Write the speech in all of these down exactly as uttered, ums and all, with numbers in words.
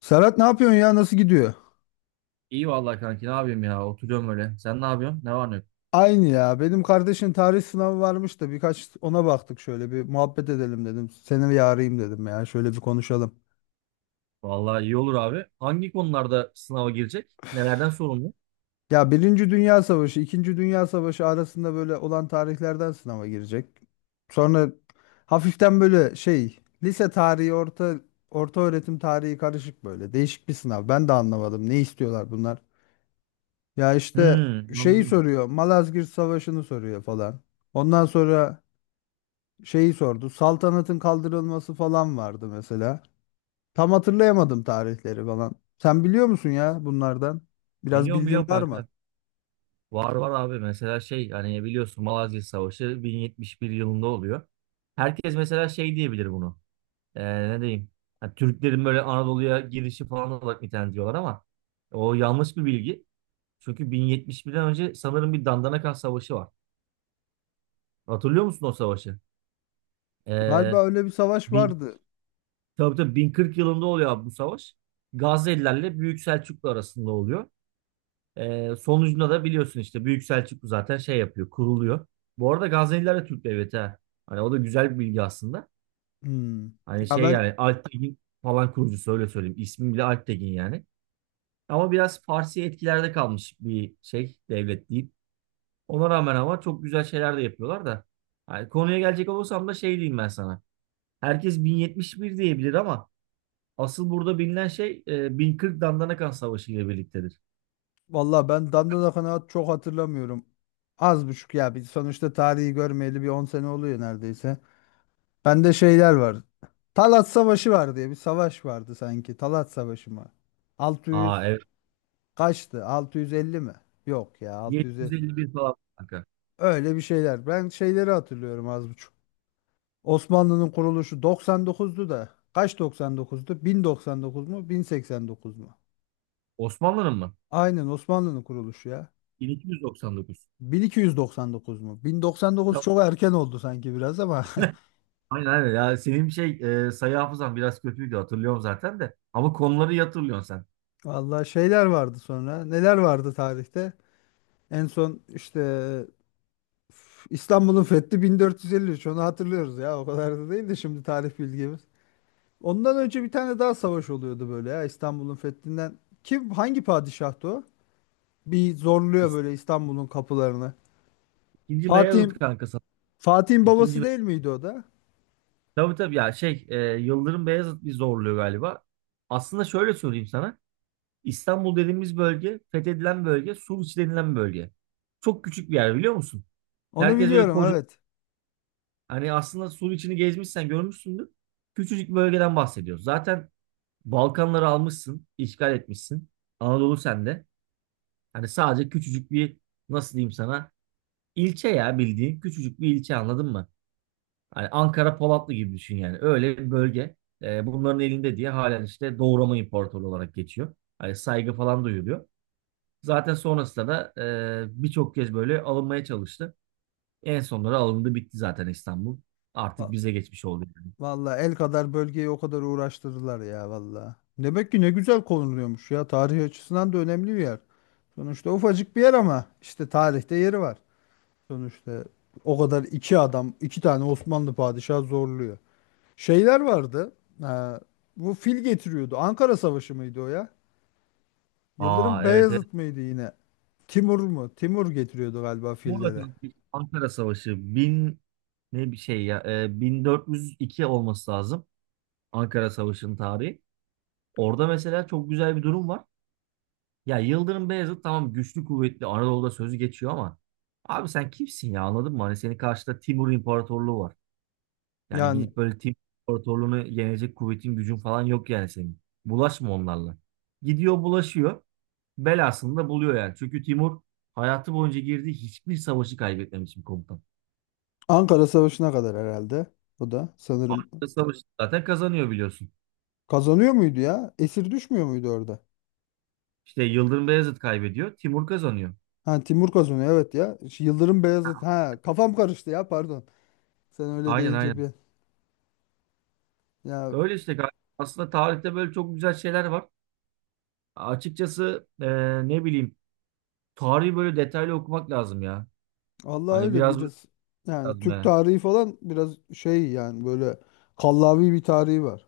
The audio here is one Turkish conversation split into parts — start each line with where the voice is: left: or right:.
left: Serhat, ne yapıyorsun ya? Nasıl gidiyor?
right: İyi vallahi kanki ne yapayım ya oturuyorum öyle. Sen ne yapıyorsun? Ne var ne yok?
left: Aynı ya. Benim kardeşin tarih sınavı varmış da birkaç ona baktık, şöyle bir muhabbet edelim dedim. Seni bir arayayım dedim ya. Şöyle bir konuşalım.
right: Vallahi iyi olur abi. Hangi konularda sınava girecek? Nelerden sorumlu?
left: Ya, Birinci Dünya Savaşı, İkinci Dünya Savaşı arasında böyle olan tarihlerden sınava girecek. Sonra hafiften böyle şey, lise tarihi, orta orta öğretim tarihi karışık böyle. Değişik bir sınav. Ben de anlamadım. Ne istiyorlar bunlar? Ya işte
right: Hmm,
left: şeyi
right: anladım.
left: soruyor. Malazgirt Savaşı'nı soruyor falan. Ondan sonra şeyi sordu. Saltanatın kaldırılması falan vardı mesela. Tam hatırlayamadım tarihleri falan. Sen biliyor musun ya bunlardan? Biraz
right: Biliyorum
left: bilgin
right: biliyorum
left: var mı?
right: kanka. Var var abi mesela şey hani biliyorsun Malazgirt Savaşı bin yetmiş bir yılında oluyor. Herkes mesela şey diyebilir bunu. Ee, ne diyeyim? Ha, Türklerin böyle Anadolu'ya girişi falan olarak nitelendiriyorlar ama o yanlış bir bilgi. Çünkü bin yetmiş birden önce sanırım bir Dandanakan Savaşı var. Hatırlıyor musun o savaşı? Ee,
left: Galiba öyle bir savaş vardı.
right: Tabii tabii bin kırk yılında oluyor abi bu savaş. Gazze'lilerle Büyük Selçuklu arasında oluyor. Ee, sonucunda da biliyorsun işte Büyük Selçuklu zaten şey yapıyor, kuruluyor. Bu arada Gazze'liler de Türk devleti ha. Hani o da güzel bir bilgi aslında.
left: Hmm.
right: Hani
left: Ya
right: şey
left: ben
right: yani Alptekin falan kurucusu öyle söyleyeyim. İsmi bile Alptekin yani. Ama biraz Farsi etkilerde kalmış bir şey devlet deyip. Ona rağmen ama çok güzel şeyler de yapıyorlar da. Hani konuya gelecek olursam da şey diyeyim ben sana. Herkes bin yetmiş bir diyebilir ama asıl burada bilinen şey e, bin kırk Dandanakan Savaşı ile birliktedir.
left: vallahi ben Dandanakan'ı çok hatırlamıyorum. Az buçuk ya. Biz sonuçta tarihi görmeyeli bir on sene oluyor neredeyse. Bende şeyler var. Talat Savaşı var diye bir savaş vardı sanki. Talat Savaşı mı?
right: Aa,
left: altı yüz
right: evet.
left: kaçtı? altı yüz elli mi? Yok ya, altı yüz.
right: yedi yüz elli bir falan kanka.
left: Öyle bir şeyler. Ben şeyleri hatırlıyorum az buçuk. Osmanlı'nın kuruluşu doksan dokuzdu da. Kaç doksan dokuzdu? bin doksan dokuz mu? bin seksen dokuz mu?
right: Osmanlı'nın mı?
left: Aynen, Osmanlı'nın kuruluşu ya.
right: bin iki yüz doksan dokuz.
left: bin iki yüz doksan dokuz mu? bin doksan dokuz
right: Tamam.
left: çok erken oldu sanki biraz ama.
right: Aynen aynen. Ya senin şey e, sayı hafızan biraz kötüydü hatırlıyorum zaten de. Ama konuları iyi hatırlıyorsun sen.
left: Vallahi şeyler vardı sonra. Neler vardı tarihte? En son işte üf, İstanbul'un fethi bin dört yüz elli üç. Onu hatırlıyoruz ya. O kadar da değil de şimdi tarih bilgimiz. Ondan önce bir tane daha savaş oluyordu böyle ya, İstanbul'un fethinden. Kim, hangi padişahtı o? Bir zorluyor
right: İs-
left: böyle İstanbul'un kapılarını.
right: İkinci Beyazıt
left: Fatih'in
right: kanka sana.
left: Fatih'in
right: İkinci
left: babası
right: Be-
left: değil miydi o da?
right: Tabii tabii ya şey e, Yıldırım Beyazıt bir zorluyor galiba. Aslında şöyle söyleyeyim sana. İstanbul dediğimiz bölge, fethedilen bölge, Suriç denilen bölge. Çok küçük bir yer biliyor musun?
left: Onu
right: Herkes böyle
left: biliyorum,
right: koca.
left: evet.
right: Hani aslında sur içini gezmişsen görmüşsündür. Küçücük bir bölgeden bahsediyoruz. Zaten Balkanları almışsın, işgal etmişsin. Anadolu sende. Hani sadece küçücük bir, nasıl diyeyim sana, ilçe ya bildiğin küçücük bir ilçe, anladın mı? Hani Ankara Polatlı gibi düşün yani. Öyle bir bölge. Ee, bunların elinde diye halen işte Doğu Roma İmparatorluğu olarak geçiyor. Hani saygı falan duyuluyor. Zaten sonrasında da e, birçok kez böyle alınmaya çalıştı. En sonları alındı, bitti zaten İstanbul. Artık
left: Va-
right: bize geçmiş oldu yani.
left: Vallahi el kadar bölgeyi o kadar uğraştırdılar ya vallahi. Demek ki ne güzel konuluyormuş ya, tarih açısından da önemli bir yer. Sonuçta ufacık bir yer ama işte tarihte yeri var. Sonuçta o kadar, iki adam, iki tane Osmanlı padişahı zorluyor. Şeyler vardı. Ee, bu fil getiriyordu. Ankara Savaşı mıydı o ya?
right: Aa,
left: Yıldırım
right: evet evet.
left: Beyazıt mıydı yine? Timur mu? Timur getiriyordu galiba
right: Muğla
left: filleri.
right: Kalkı- Ankara Savaşı bin ne bir şey ya e, bin dört yüz iki olması lazım Ankara Savaşı'nın tarihi. Orada mesela çok güzel bir durum var. Ya Yıldırım Beyazıt tamam, güçlü kuvvetli Anadolu'da sözü geçiyor ama abi sen kimsin ya, anladın mı? Hani senin karşıda Timur İmparatorluğu var. Yani
left: Yani
right: gidip böyle Timur İmparatorluğunu yenecek kuvvetin gücün falan yok yani senin. Bulaşma onlarla. Gidiyor bulaşıyor. Belasını da buluyor yani. Çünkü Timur hayatı boyunca girdiği hiçbir savaşı kaybetmemiş bir komutan.
left: Ankara Savaşı'na kadar herhalde. O da sanırım
right: Savaşı zaten kazanıyor biliyorsun.
left: kazanıyor muydu ya? Esir düşmüyor muydu orada?
right: İşte Yıldırım Beyazıt kaybediyor, Timur kazanıyor.
left: Ha, Timur kazanıyor, evet ya. Şu Yıldırım Beyazıt. Ha, kafam karıştı ya, pardon. Sen öyle
right: Aynen
left: deyince
right: aynen.
left: bir ya,
right: Öyle işte galiba. Aslında tarihte böyle çok güzel şeyler var. Açıkçası e, ne bileyim, tarihi böyle detaylı okumak lazım ya.
left: Allah,
right: Hani
left: öyle
right: biraz böyle
left: biraz, yani
right: lazım
left: Türk
right: ya.
left: tarihi falan biraz şey, yani böyle kallavi bir tarihi var.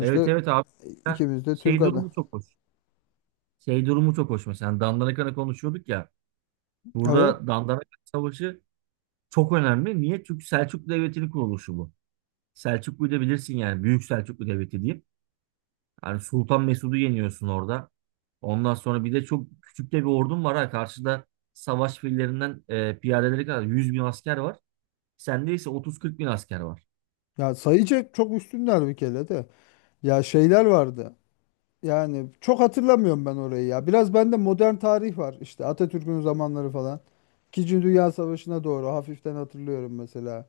right: Evet evet abi. Mesela
left: ikimiz de Türk
right: şey
left: adı.
right: durumu çok hoş. Şey durumu çok hoş mesela. Dandanakan'ı konuşuyorduk ya.
left: Evet.
right: Burada Dandanakan Savaşı çok önemli. Niye? Çünkü Selçuklu Devleti'nin kuruluşu bu. Selçuklu'yu da bilirsin yani. Büyük Selçuklu Devleti diyeyim. Yani Sultan Mesud'u yeniyorsun orada. Ondan sonra bir de çok küçük de bir ordun var ha. Karşıda savaş fillerinden e, piyadeleri kadar yüz bin asker var. Sende ise otuz kırk bin asker var.
left: Ya, sayıca çok üstünler bir kere de. Ya şeyler vardı. Yani çok hatırlamıyorum ben orayı ya. Biraz bende modern tarih var. İşte Atatürk'ün zamanları falan. İkinci Dünya Savaşı'na doğru hafiften hatırlıyorum mesela.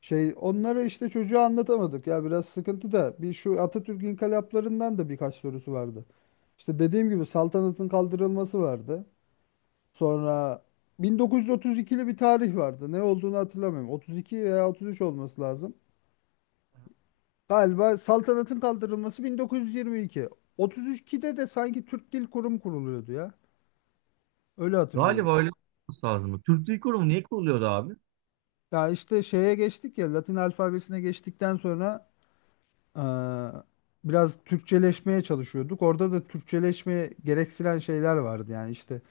left: Şey, onları işte çocuğa anlatamadık ya, biraz sıkıntı da bir, şu Atatürk inkılaplarından da birkaç sorusu vardı. İşte dediğim gibi saltanatın kaldırılması vardı. Sonra bin dokuz yüz otuz ikili bir tarih vardı. Ne olduğunu hatırlamıyorum. otuz iki veya otuz üç olması lazım. Galiba saltanatın kaldırılması bin dokuz yüz yirmi iki. otuz ikide de sanki Türk Dil Kurumu kuruluyordu ya. Öyle hatırlıyorum.
right: Galiba öyle olması lazım. Türk Dil Kurumu niye kuruluyordu abi?
left: Ya işte şeye geçtik ya, Latin alfabesine geçtikten sonra eee, biraz Türkçeleşmeye çalışıyorduk. Orada da Türkçeleşmeye gerektiren şeyler vardı yani işte.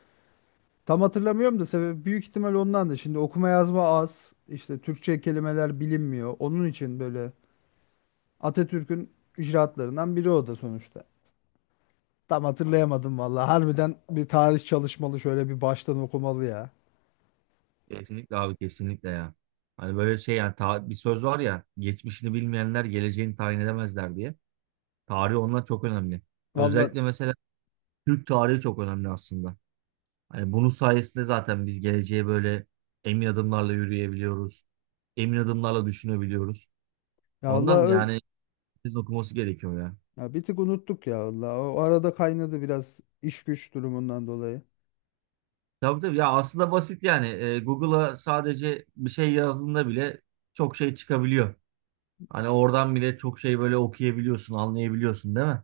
left: Tam hatırlamıyorum da sebebi büyük ihtimal ondan da. Şimdi okuma yazma az. İşte Türkçe kelimeler bilinmiyor. Onun için böyle Atatürk'ün icraatlarından biri o da sonuçta. Tam hatırlayamadım vallahi. Harbiden bir tarih çalışmalı, şöyle bir baştan okumalı ya.
right: Kesinlikle abi, kesinlikle ya. Hani böyle şey yani, ta- bir söz var ya, geçmişini bilmeyenler geleceğini tayin edemezler diye. Tarih, onlar çok önemli. Özellikle
left: Vallahi
right: mesela Türk tarihi çok önemli aslında. Hani bunun sayesinde zaten biz geleceğe böyle emin adımlarla yürüyebiliyoruz. Emin adımlarla düşünebiliyoruz.
left: ya vallahi
right: Ondan
left: öyle.
right: yani biz okuması gerekiyor ya.
left: Ya bir tık unuttuk ya vallahi. O arada kaynadı biraz iş güç durumundan dolayı.
right: Tabii tabii ya, aslında basit yani. E, Google'a sadece bir şey yazdığında bile çok şey çıkabiliyor. Hani oradan bile çok şey böyle okuyabiliyorsun, anlayabiliyorsun değil mi?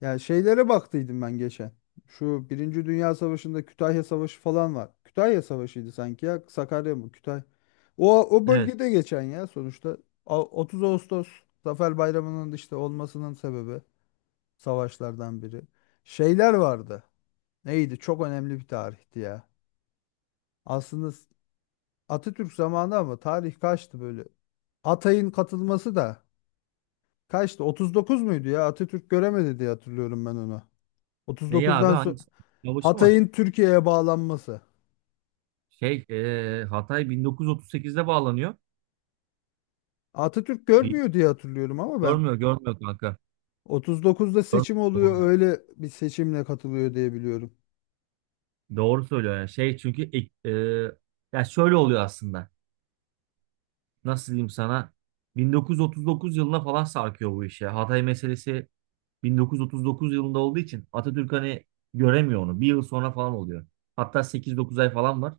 left: Ya şeylere baktıydım ben geçen. Şu Birinci Dünya Savaşı'nda Kütahya Savaşı falan var. Kütahya Savaşı'ydı sanki ya. Sakarya mı? Kütahya. O, o
right: Evet.
left: bölgede geçen ya sonuçta. A- otuz Ağustos Zafer Bayramı'nın işte olmasının sebebi, savaşlardan biri. Şeyler vardı. Neydi? Çok önemli bir tarihti ya. Aslında s- Atatürk zamanı ama tarih kaçtı böyle? Atay'ın katılması da kaçtı? otuz dokuz muydu ya? Atatürk göremedi diye hatırlıyorum ben onu.
right: Neyi abi?
left: otuz dokuzdan sonra
right: Hangisi? Savaşı mı?
left: Hatay'ın Türkiye'ye bağlanması.
right: Şey, e, Hatay bin dokuz yüz otuz sekizde bağlanıyor.
left: Atatürk
right: Bil-
left: görmüyor diye hatırlıyorum ama ben
right: Görmüyor, görmüyor kanka.
left: otuz dokuzda seçim oluyor,
right: Görmüyor.
left: öyle bir seçimle katılıyor diye biliyorum.
right: Doğru söylüyor ya. Şey çünkü ek- e, ya şöyle oluyor aslında. Nasıl diyeyim sana? bin dokuz yüz otuz dokuz yılına falan sarkıyor bu iş ya. Hatay meselesi bin dokuz yüz otuz dokuz yılında olduğu için Atatürk hani göremiyor onu. Bir yıl sonra falan oluyor. Hatta sekiz dokuz ay falan var.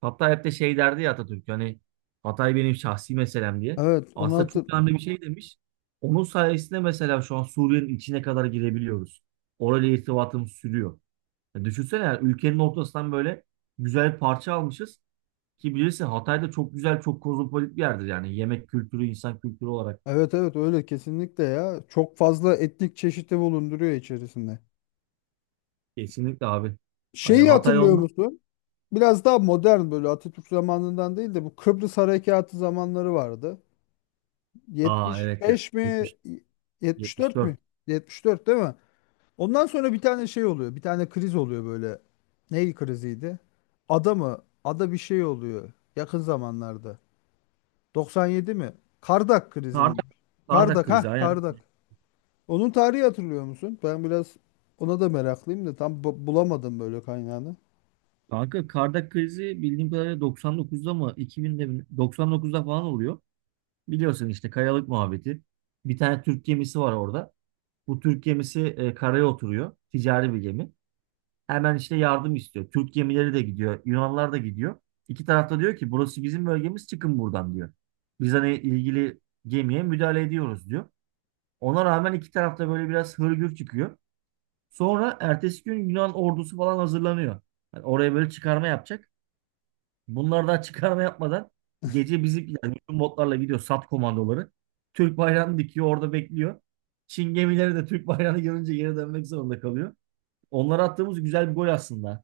right: Hatta hep de şey derdi ya Atatürk, hani Hatay benim şahsi meselem diye.
left: Evet, onu
right: Aslında çok
left: hatır...
right: önemli bir şey demiş. Onun sayesinde mesela şu an Suriye'nin içine kadar girebiliyoruz. Orayla irtibatımız sürüyor. Ya düşünsene yani, ülkenin ortasından böyle güzel bir parça almışız. Ki bilirsin Hatay da çok güzel, çok kozmopolit bir yerdir yani. Yemek kültürü, insan kültürü olarak.
left: Evet, evet, öyle kesinlikle ya. Çok fazla etnik çeşidi bulunduruyor içerisinde.
right: Kesinlikle abi. Hani
left: Şeyi
right: Hatay
left: hatırlıyor
right: ondan.
left: musun? Biraz daha modern böyle Atatürk zamanından değil de bu Kıbrıs Harekatı zamanları vardı.
right: Aa, evet ya.
left: yetmiş beş mi?
right: yetmiş,
left: yetmiş dört
right: yetmiş dört.
left: mü? yetmiş dört değil mi? Ondan sonra bir tane şey oluyor. Bir tane kriz oluyor böyle. Ney kriziydi? Ada mı? Ada bir şey oluyor yakın zamanlarda. doksan yedi mi? Kardak krizi mi?
right: Kardak, Kardak
left: Kardak,
right: krizi
left: ha,
right: aynen.
left: Kardak. Onun tarihi hatırlıyor musun? Ben biraz ona da meraklıyım da tam bu- bulamadım böyle kaynağını.
right: Kanka Kardak krizi bildiğim kadarıyla doksan dokuzda mı iki binde mi, doksan dokuzda falan oluyor. Biliyorsun işte kayalık muhabbeti. Bir tane Türk gemisi var orada. Bu Türk gemisi e, karaya oturuyor. Ticari bir gemi. Hemen işte yardım istiyor. Türk gemileri de gidiyor, Yunanlar da gidiyor. İki tarafta diyor ki burası bizim bölgemiz, çıkın buradan diyor. Biz hani ilgili gemiye müdahale ediyoruz diyor. Ona rağmen iki tarafta böyle biraz hırgür çıkıyor. Sonra ertesi gün Yunan ordusu falan hazırlanıyor. Yani oraya böyle çıkarma yapacak. Bunlar da çıkarma yapmadan gece bizimkiler bütün botlarla gidiyor, sat komandoları. Türk bayrağını dikiyor, orada bekliyor. Çin gemileri de Türk bayrağını görünce geri dönmek zorunda kalıyor. Onlara attığımız güzel bir gol aslında.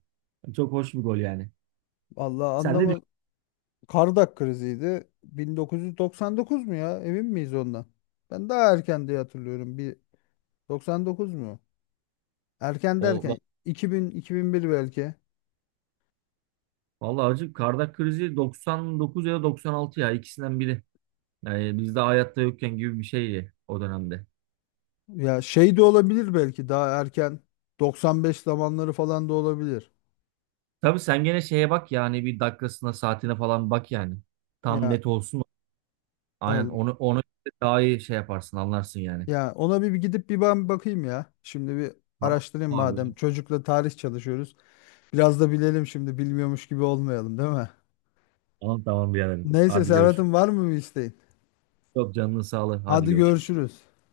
right: Çok hoş bir gol yani.
left: Vallahi
right: Sen ne
left: anlama
right: düşünüyorsun?
left: Kardak kriziydi. bin dokuz yüz doksan dokuz mu ya? Emin miyiz ondan? Ben daha erken diye hatırlıyorum. Bir doksan dokuz mu? Erken
right: O va-
left: derken iki bin iki bin bir belki.
right: Vallahi hacı, Kardak krizi doksan dokuz ya da doksan altı ya, ikisinden biri. Yani biz de hayatta yokken gibi bir şeydi o dönemde.
left: Ya, şey de olabilir, belki daha erken doksan beş zamanları falan da olabilir.
right: Tabii sen gene şeye bak yani, bir dakikasına saatine falan bak yani. Tam
left: Ya
right: net olsun. Aynen,
left: ol
right: onu onu daha iyi şey yaparsın anlarsın yani.
left: ya ona bir, bir gidip bir ben bakayım ya. Şimdi bir
right: Tamam
left: araştırayım madem.
right: abi.
left: Çocukla tarih çalışıyoruz. Biraz da bilelim, şimdi bilmiyormuş gibi olmayalım, değil mi?
right: Tamam tamam biraderim.
left: Neyse
right: Hadi görüşürüz.
left: Serhat'ım, var mı bir isteğin?
right: Çok canının sağlığı. Hadi
left: Hadi
right: görüşürüz.
left: görüşürüz.